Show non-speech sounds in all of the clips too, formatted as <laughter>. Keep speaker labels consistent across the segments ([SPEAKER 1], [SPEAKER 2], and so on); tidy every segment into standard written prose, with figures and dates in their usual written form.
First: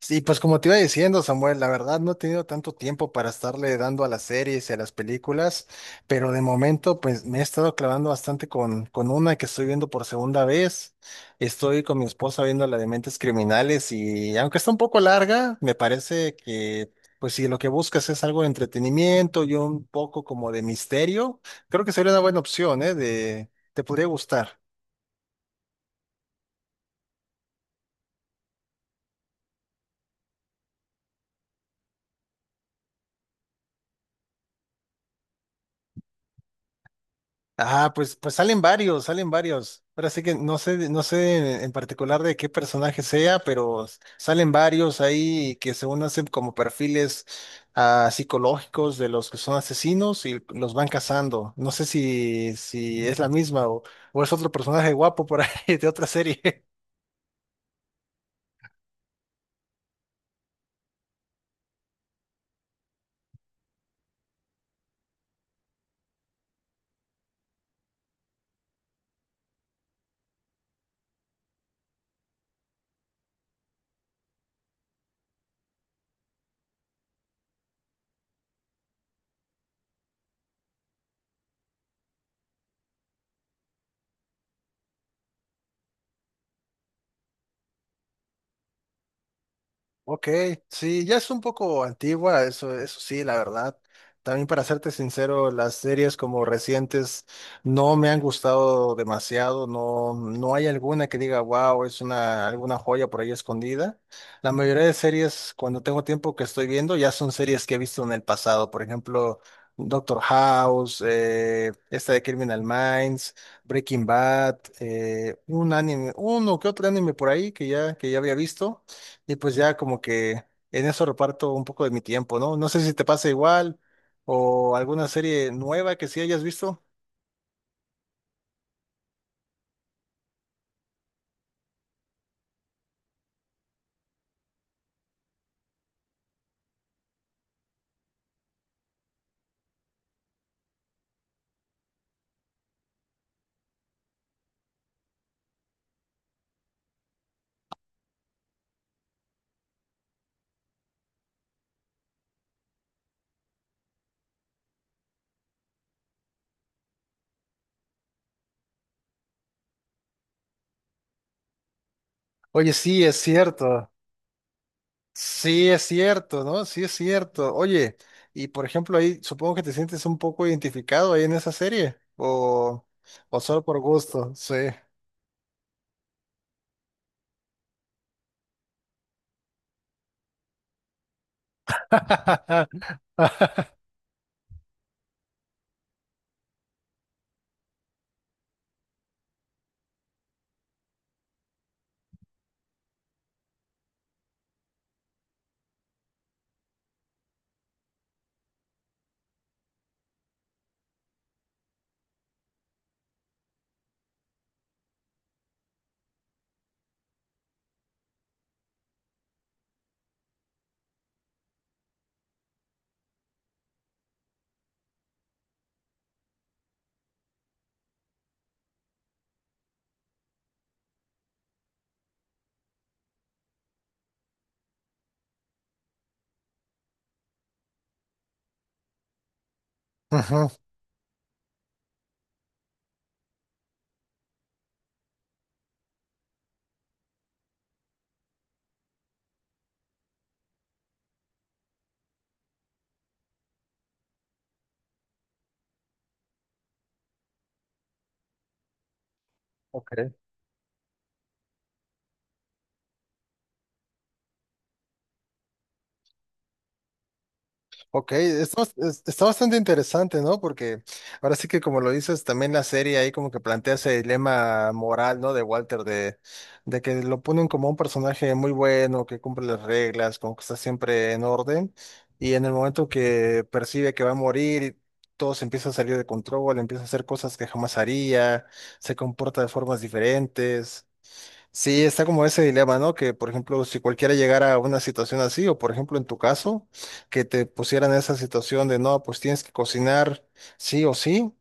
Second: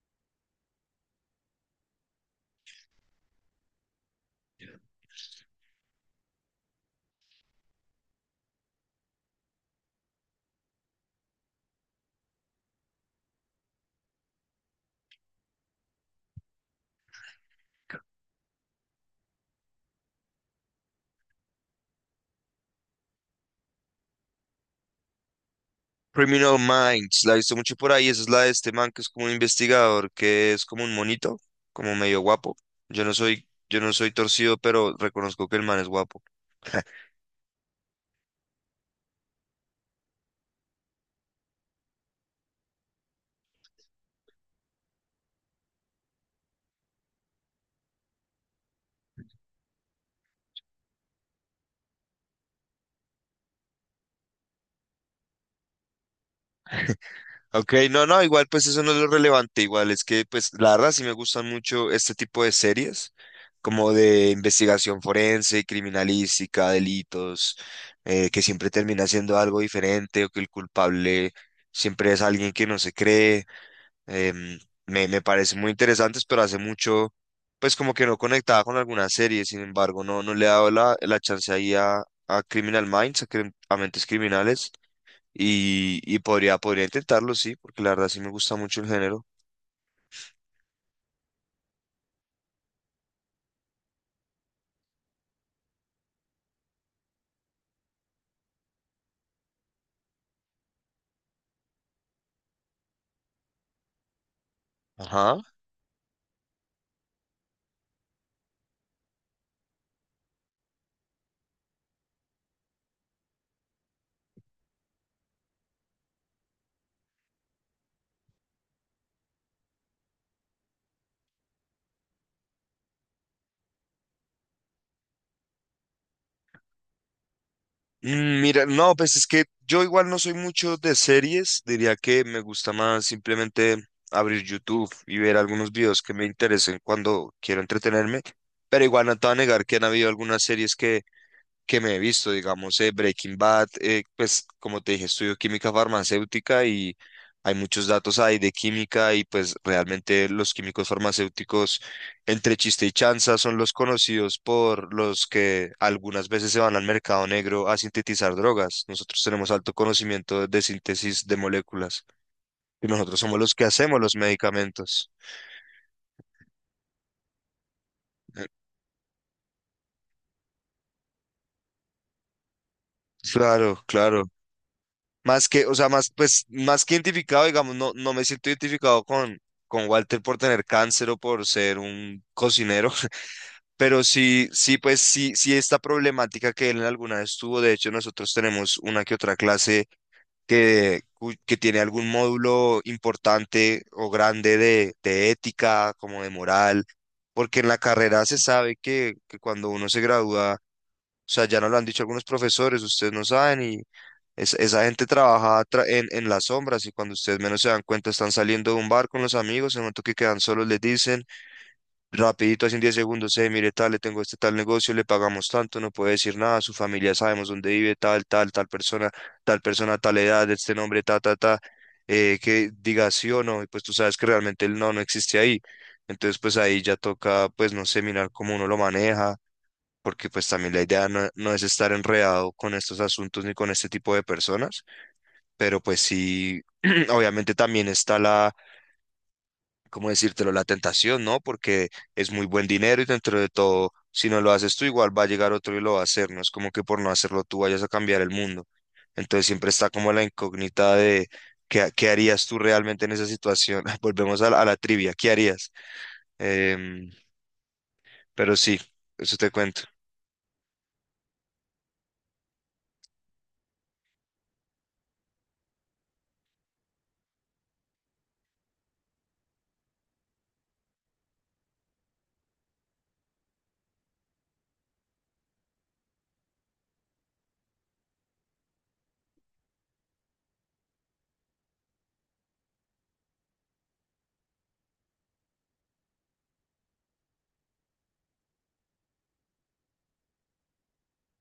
[SPEAKER 1] Sí, pues como te iba diciendo, Samuel, la verdad no he tenido tanto tiempo para estarle dando a las series y a las películas, pero de momento pues me he estado clavando bastante con una que estoy viendo por segunda vez. Estoy con mi esposa viendo la de Mentes Criminales y aunque está un poco larga, me parece que pues si lo que buscas es algo de entretenimiento y un poco como de misterio, creo que sería una buena opción, ¿eh? De, te podría gustar.
[SPEAKER 2] Criminal Minds, la he visto mucho por ahí. Esa es la de este man que es como un investigador, que es como un monito, como medio guapo. Yo no soy torcido, pero reconozco que el man es guapo.
[SPEAKER 1] Ah, pues, pues salen varios, salen varios. Ahora sí que no sé, no sé en particular de qué personaje sea, pero salen varios ahí que según hacen como perfiles psicológicos de los que son asesinos y los van cazando. No sé si es la misma o es otro personaje guapo por ahí <laughs> de otra serie.
[SPEAKER 2] Ok, no, no, igual pues eso no es lo relevante. Igual es que pues la verdad sí me gustan mucho este tipo de series, como de investigación forense, criminalística, delitos, que siempre termina siendo algo diferente o que el culpable siempre es alguien que no se cree. Em, me parecen muy interesantes, pero hace mucho, pues como que no conectaba con alguna serie, sin embargo, no, no le he dado la chance ahí a Criminal Minds, a, a Mentes Criminales, y podría intentarlo, sí, porque la verdad sí me gusta mucho el género.
[SPEAKER 1] Ok, sí, ya es un poco antigua, eso sí, la verdad. También para serte sincero, las series como recientes no me han gustado demasiado, no, no hay alguna que diga, wow, es una, alguna joya por ahí escondida. La mayoría de
[SPEAKER 2] Ajá.
[SPEAKER 1] series, cuando tengo tiempo que estoy viendo, ya son series que he visto en el pasado, por ejemplo, Doctor House, esta de Criminal Minds, Breaking Bad, un anime, uno que otro anime por ahí que ya había visto y pues ya como que en eso reparto un poco de mi tiempo, ¿no? No sé si te pasa igual o alguna serie nueva que sí hayas visto.
[SPEAKER 2] Mm, mira, no, pues es que yo igual no soy mucho de series, diría que me gusta más simplemente abrir YouTube y ver algunos videos que me interesen cuando quiero entretenerme, pero igual no te voy a negar que han habido algunas series que me he visto, digamos, Breaking Bad, pues como te dije, estudio química farmacéutica y hay muchos datos ahí de química y pues realmente los químicos farmacéuticos, entre chiste y chanza, son los conocidos por los que algunas veces se van al mercado negro a sintetizar drogas. Nosotros tenemos alto conocimiento de síntesis de moléculas
[SPEAKER 1] Oye,
[SPEAKER 2] y
[SPEAKER 1] sí, es
[SPEAKER 2] nosotros somos los que
[SPEAKER 1] cierto.
[SPEAKER 2] hacemos los medicamentos.
[SPEAKER 1] Sí, es cierto, ¿no? Sí, es cierto. Oye,
[SPEAKER 2] Eh,
[SPEAKER 1] y por ejemplo ahí supongo que te sientes un poco identificado ahí en esa serie o solo por
[SPEAKER 2] Claro, claro.
[SPEAKER 1] gusto, sí.
[SPEAKER 2] Más que, o sea, más, pues, más que identificado, digamos, no, no me siento identificado con Walter por tener cáncer o por ser un cocinero,
[SPEAKER 1] <laughs>
[SPEAKER 2] <laughs> pero sí, sí, pues, sí, sí, esta problemática que él alguna vez tuvo, de hecho, nosotros tenemos una que otra clase que, que tiene algún módulo importante o grande de ética, como de moral, porque en la carrera se sabe que cuando uno se gradúa, o sea, ya nos lo han dicho algunos profesores, ustedes no saben y esa gente trabaja en las sombras y cuando ustedes menos se dan cuenta están saliendo de un bar con los amigos, en el momento que quedan solos les dicen rapidito, así en 10 segundos, mire tal, le tengo este tal negocio, le pagamos tanto, no puede decir nada, su familia sabemos dónde vive, tal, tal, tal persona, tal persona, tal edad, este nombre, ta, ta, ta, que diga sí o no y pues tú sabes que realmente el no no existe ahí. Entonces pues ahí ya toca pues no sé mirar cómo uno lo maneja porque
[SPEAKER 1] Ujú.
[SPEAKER 2] pues también la idea no, no es estar enredado con estos asuntos ni con este tipo de personas, pero pues sí, <clears throat> obviamente también está la, ¿cómo decírtelo?, la tentación, ¿no? Porque es muy buen dinero y dentro de todo, si no lo haces tú, igual va a llegar otro y lo va a hacer, no es como que por no hacerlo tú vayas a cambiar el mundo. Entonces siempre está
[SPEAKER 1] Ok.
[SPEAKER 2] como la incógnita de qué harías tú realmente en esa situación. <laughs> Volvemos a a la trivia, ¿qué harías? Em,
[SPEAKER 1] Ok,
[SPEAKER 2] pero
[SPEAKER 1] está,
[SPEAKER 2] sí,
[SPEAKER 1] está
[SPEAKER 2] eso te
[SPEAKER 1] bastante
[SPEAKER 2] cuento.
[SPEAKER 1] interesante, ¿no? Porque ahora sí que como lo dices, también la serie ahí como que plantea ese dilema moral, ¿no? De Walter, de que lo ponen como un personaje muy bueno, que cumple las reglas, como que está siempre en orden, y en el momento que percibe que va a morir, todo se empieza a salir de control, empieza a hacer cosas que jamás haría, se comporta de formas diferentes. Sí, está como ese dilema, ¿no? Que, por ejemplo, si cualquiera llegara a una situación así, o por ejemplo en tu caso, que te pusieran esa situación de, no, pues tienes que cocinar sí o sí,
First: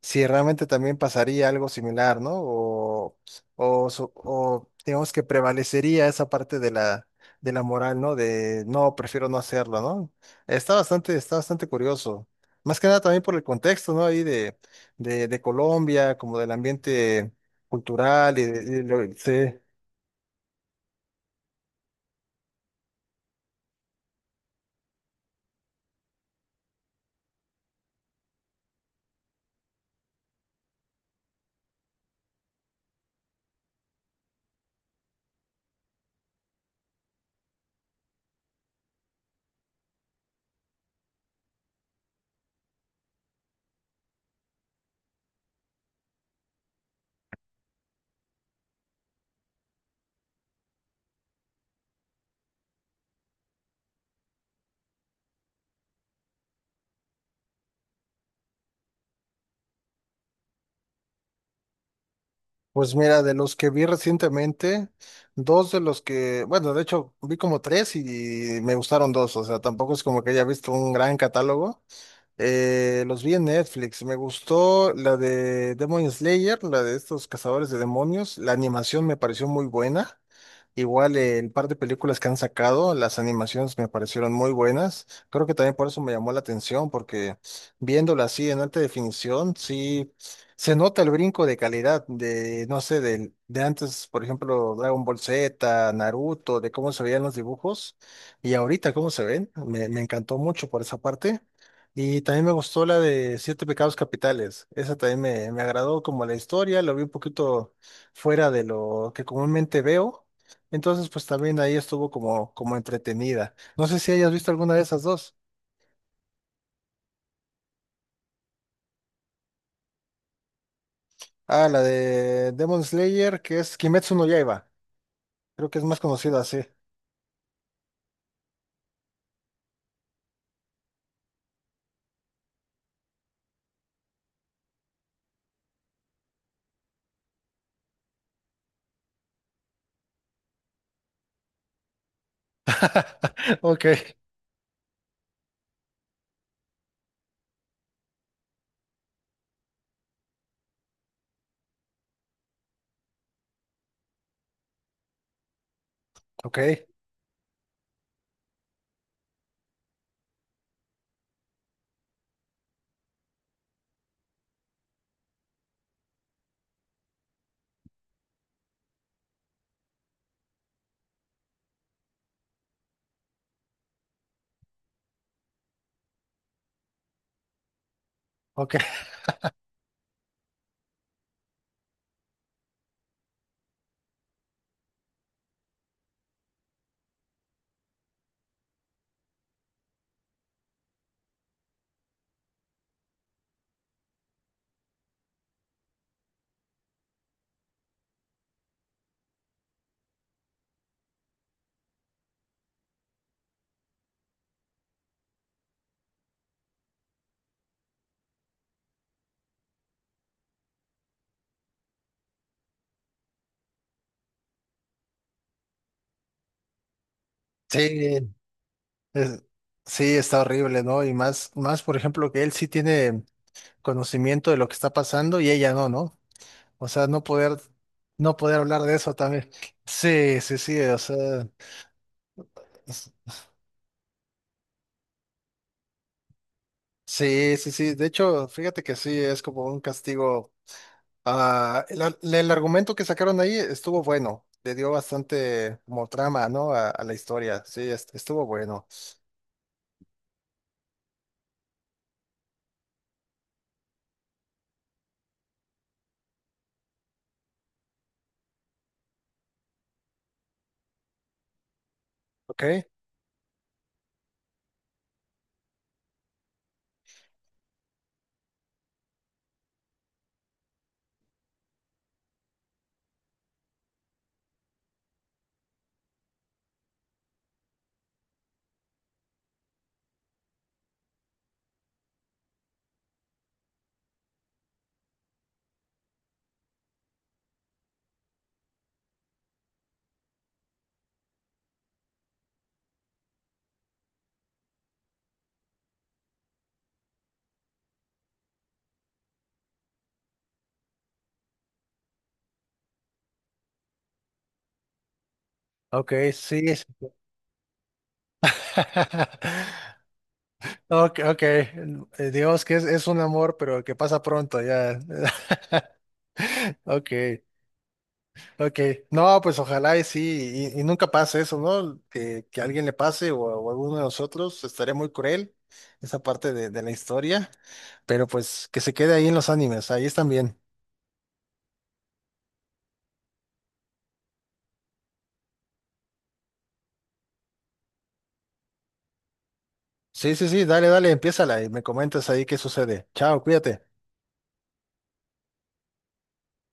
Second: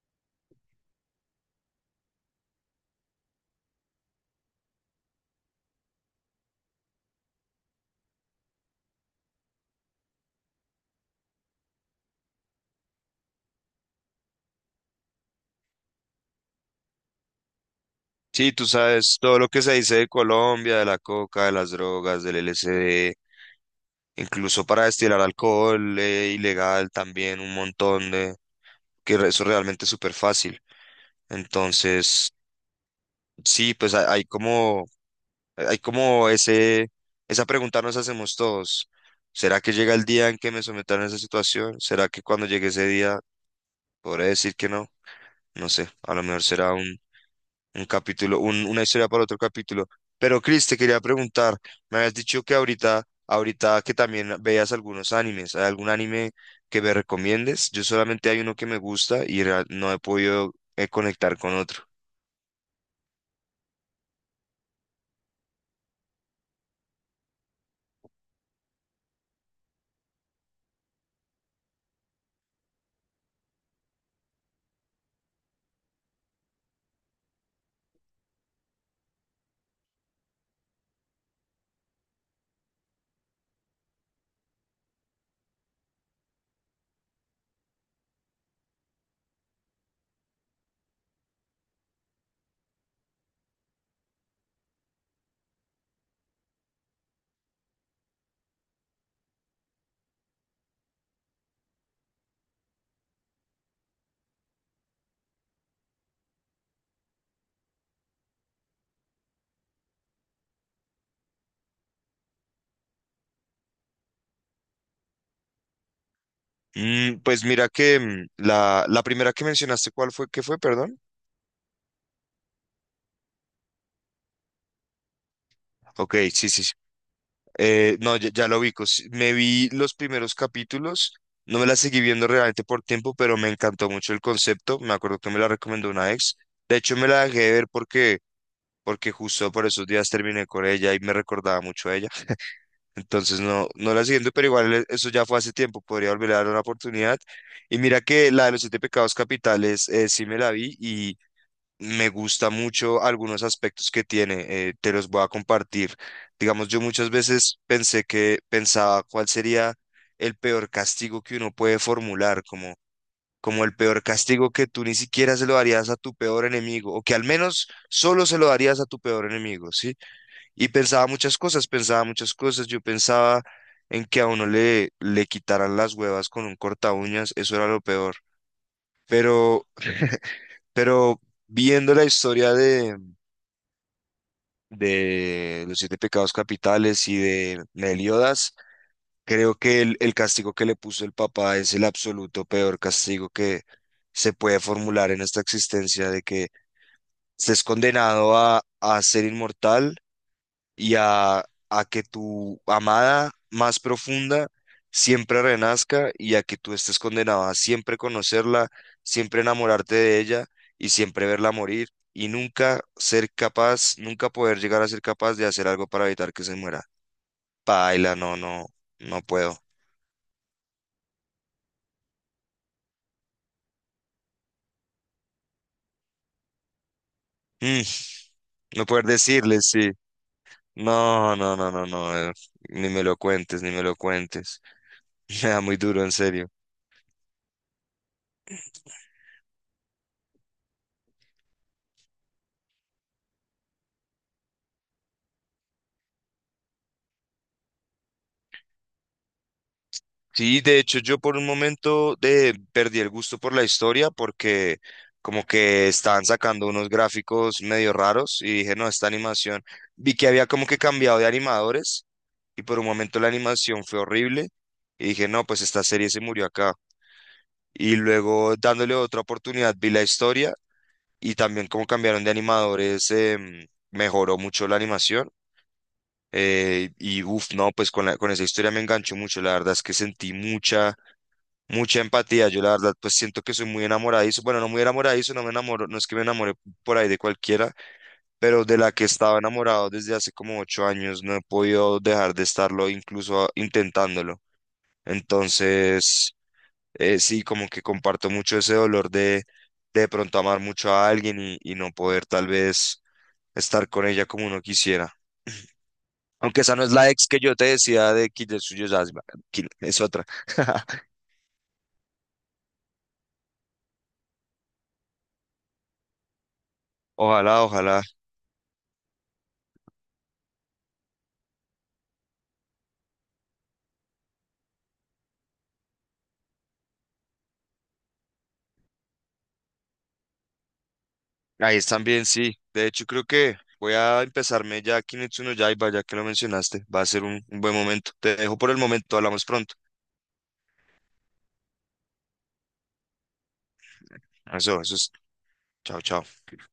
[SPEAKER 1] si realmente también pasaría algo similar, ¿no? O, o digamos que prevalecería esa parte de la moral, ¿no? De, no, prefiero no hacerlo, ¿no? Está bastante curioso. Más que nada también por el contexto, ¿no? Ahí de Colombia, como del ambiente cultural y
[SPEAKER 2] Sí, tú
[SPEAKER 1] de, y lo-
[SPEAKER 2] sabes todo lo
[SPEAKER 1] sí.
[SPEAKER 2] que se dice de Colombia, de la coca, de las drogas, del LSD, incluso para destilar alcohol, ilegal también, un montón de, eso realmente es súper fácil. Entonces, sí, pues hay, hay como ese, esa pregunta nos hacemos todos. ¿Será que llega el día en que me sometan a esa situación? ¿Será que cuando llegue ese día podré decir que no? No sé, a lo mejor será un capítulo, una historia para otro capítulo. Pero Chris, te quería preguntar, me habías dicho que ahorita que también veas algunos animes, ¿hay algún anime que me recomiendes? Yo solamente hay uno que me gusta y no he podido conectar con otro.
[SPEAKER 1] Pues mira, de los que vi recientemente, dos de los que, bueno, de hecho vi como tres y me gustaron dos, o sea, tampoco es como que haya visto un gran catálogo. Los vi en Netflix. Me gustó la de Demon Slayer, la de estos cazadores de demonios. La animación me pareció muy buena. Igual el par de películas que han sacado, las animaciones me parecieron muy buenas. Creo que también por eso me llamó la atención, porque viéndola así en alta definición, sí se nota el brinco de calidad de, no sé, del de antes, por ejemplo, Dragon Ball Z, Naruto, de cómo se veían los dibujos y ahorita cómo se ven. Me encantó mucho por esa parte. Y también me gustó la de Siete Pecados Capitales. Esa también me agradó como la historia, lo vi un poquito fuera de lo que comúnmente veo. Entonces, pues también ahí estuvo como entretenida. No sé si hayas visto alguna de esas dos.
[SPEAKER 2] Mm, pues mira que mm, la primera que mencionaste, ¿cuál fue? ¿Qué fue? Perdón.
[SPEAKER 1] Ah, la de Demon Slayer, que es Kimetsu no Yaiba. Creo que es más
[SPEAKER 2] Ok,
[SPEAKER 1] conocida
[SPEAKER 2] sí,
[SPEAKER 1] así.
[SPEAKER 2] sí,
[SPEAKER 1] <laughs>
[SPEAKER 2] eh, no, ya, ya lo ubico. Sí, me vi los primeros capítulos, no me la seguí viendo realmente por tiempo, pero me encantó mucho el concepto. Me acuerdo que me la recomendó una ex. De hecho, me la dejé de ver porque, porque justo por esos días terminé con ella y me recordaba mucho a ella. Entonces, no,
[SPEAKER 1] Ok,
[SPEAKER 2] no la siguiendo, pero igual eso ya fue hace tiempo. Podría volver a dar una oportunidad. Y mira que la de los siete pecados capitales, sí me la vi me gusta mucho algunos aspectos que tiene, te los voy a compartir.
[SPEAKER 1] ok,
[SPEAKER 2] Digamos, yo muchas veces pensé que pensaba cuál sería el peor castigo que uno puede formular, como, como el peor castigo que tú ni siquiera se lo darías a tu peor enemigo, o que al menos solo se lo darías a tu peor enemigo, ¿sí? Y pensaba muchas cosas, pensaba muchas cosas. Yo pensaba en que a uno le, le quitaran las huevas con un corta uñas, eso era lo peor.
[SPEAKER 1] ok.
[SPEAKER 2] Pero, <laughs> pero viendo la historia de los siete pecados capitales y de Meliodas, creo que el castigo que le puso el papá es el absoluto peor castigo que se puede formular en esta existencia de que estés condenado a ser inmortal y a que tu amada más profunda siempre renazca y a que tú estés condenado a siempre conocerla, siempre enamorarte de ella y siempre verla morir y nunca ser capaz, nunca poder llegar a ser capaz de hacer algo para evitar que se muera. Paila,
[SPEAKER 1] Sí,
[SPEAKER 2] no, no, no
[SPEAKER 1] es-
[SPEAKER 2] puedo.
[SPEAKER 1] sí, está horrible, ¿no? Y más, más, por ejemplo, que él sí tiene conocimiento de lo que está pasando y ella no, ¿no? O sea, no poder,
[SPEAKER 2] Mm,
[SPEAKER 1] no poder hablar
[SPEAKER 2] no
[SPEAKER 1] de
[SPEAKER 2] poder
[SPEAKER 1] eso también.
[SPEAKER 2] decirle, sí.
[SPEAKER 1] Sí, sí, sí, o
[SPEAKER 2] No,
[SPEAKER 1] sea,
[SPEAKER 2] no, no, no, no, ni me
[SPEAKER 1] es-
[SPEAKER 2] lo cuentes, ni me lo cuentes. <laughs> Me da muy duro, en serio.
[SPEAKER 1] sí, sí, sí. De hecho, fíjate que sí, es como un castigo. Ah, el, el argumento que sacaron ahí estuvo bueno, le dio bastante como trama, ¿no? A la historia, sí, estuvo bueno.
[SPEAKER 2] Sí, de hecho yo por un momento perdí el gusto por la historia porque como que estaban sacando unos gráficos medio raros y dije, no, esta animación. Vi que había como que cambiado de animadores
[SPEAKER 1] Ok,
[SPEAKER 2] y por un momento la animación fue horrible y dije, no, pues esta serie se murió acá. Y luego dándole otra oportunidad vi la historia y también como cambiaron de animadores mejoró mucho la animación. Y uff, no, pues con esa historia me enganchó mucho. La verdad es que sentí mucha mucha empatía. Yo la verdad, pues siento que soy muy enamoradizo. Bueno, no muy enamoradizo, no me enamoro, no es que me enamore por ahí de cualquiera, pero de la que estaba enamorado desde hace como 8 años, no he podido dejar de estarlo, incluso intentándolo. Entonces, sí, como que comparto mucho ese dolor de pronto amar mucho a alguien y no poder tal vez estar con ella como uno quisiera.
[SPEAKER 1] ok, sí.
[SPEAKER 2] Aunque esa no
[SPEAKER 1] es-
[SPEAKER 2] es la ex que yo te decía de Kitetsu no Yaiba,
[SPEAKER 1] <laughs>
[SPEAKER 2] Es otra. <laughs>
[SPEAKER 1] Ok, ok. Dios, que es un amor, pero que pasa pronto ya. <laughs> Ok.
[SPEAKER 2] Ojalá, ojalá.
[SPEAKER 1] Ok, no, pues ojalá y sí, y nunca pase eso, ¿no? Que a alguien le pase o a alguno de nosotros, estaría muy cruel esa parte de la historia, pero pues que se quede ahí en los animes, ahí están bien.
[SPEAKER 2] Ahí están bien, sí. De hecho, creo que voy a empezarme ya Kimetsu no Yaiba, ya que lo mencionaste. Va a ser un buen momento. Te dejo por el momento, hablamos pronto.
[SPEAKER 1] Sí, sí, sí, dale, dale, empiézala y me comentas ahí qué sucede. Chao, cuídate.
[SPEAKER 2] Eso es. Chao, chao.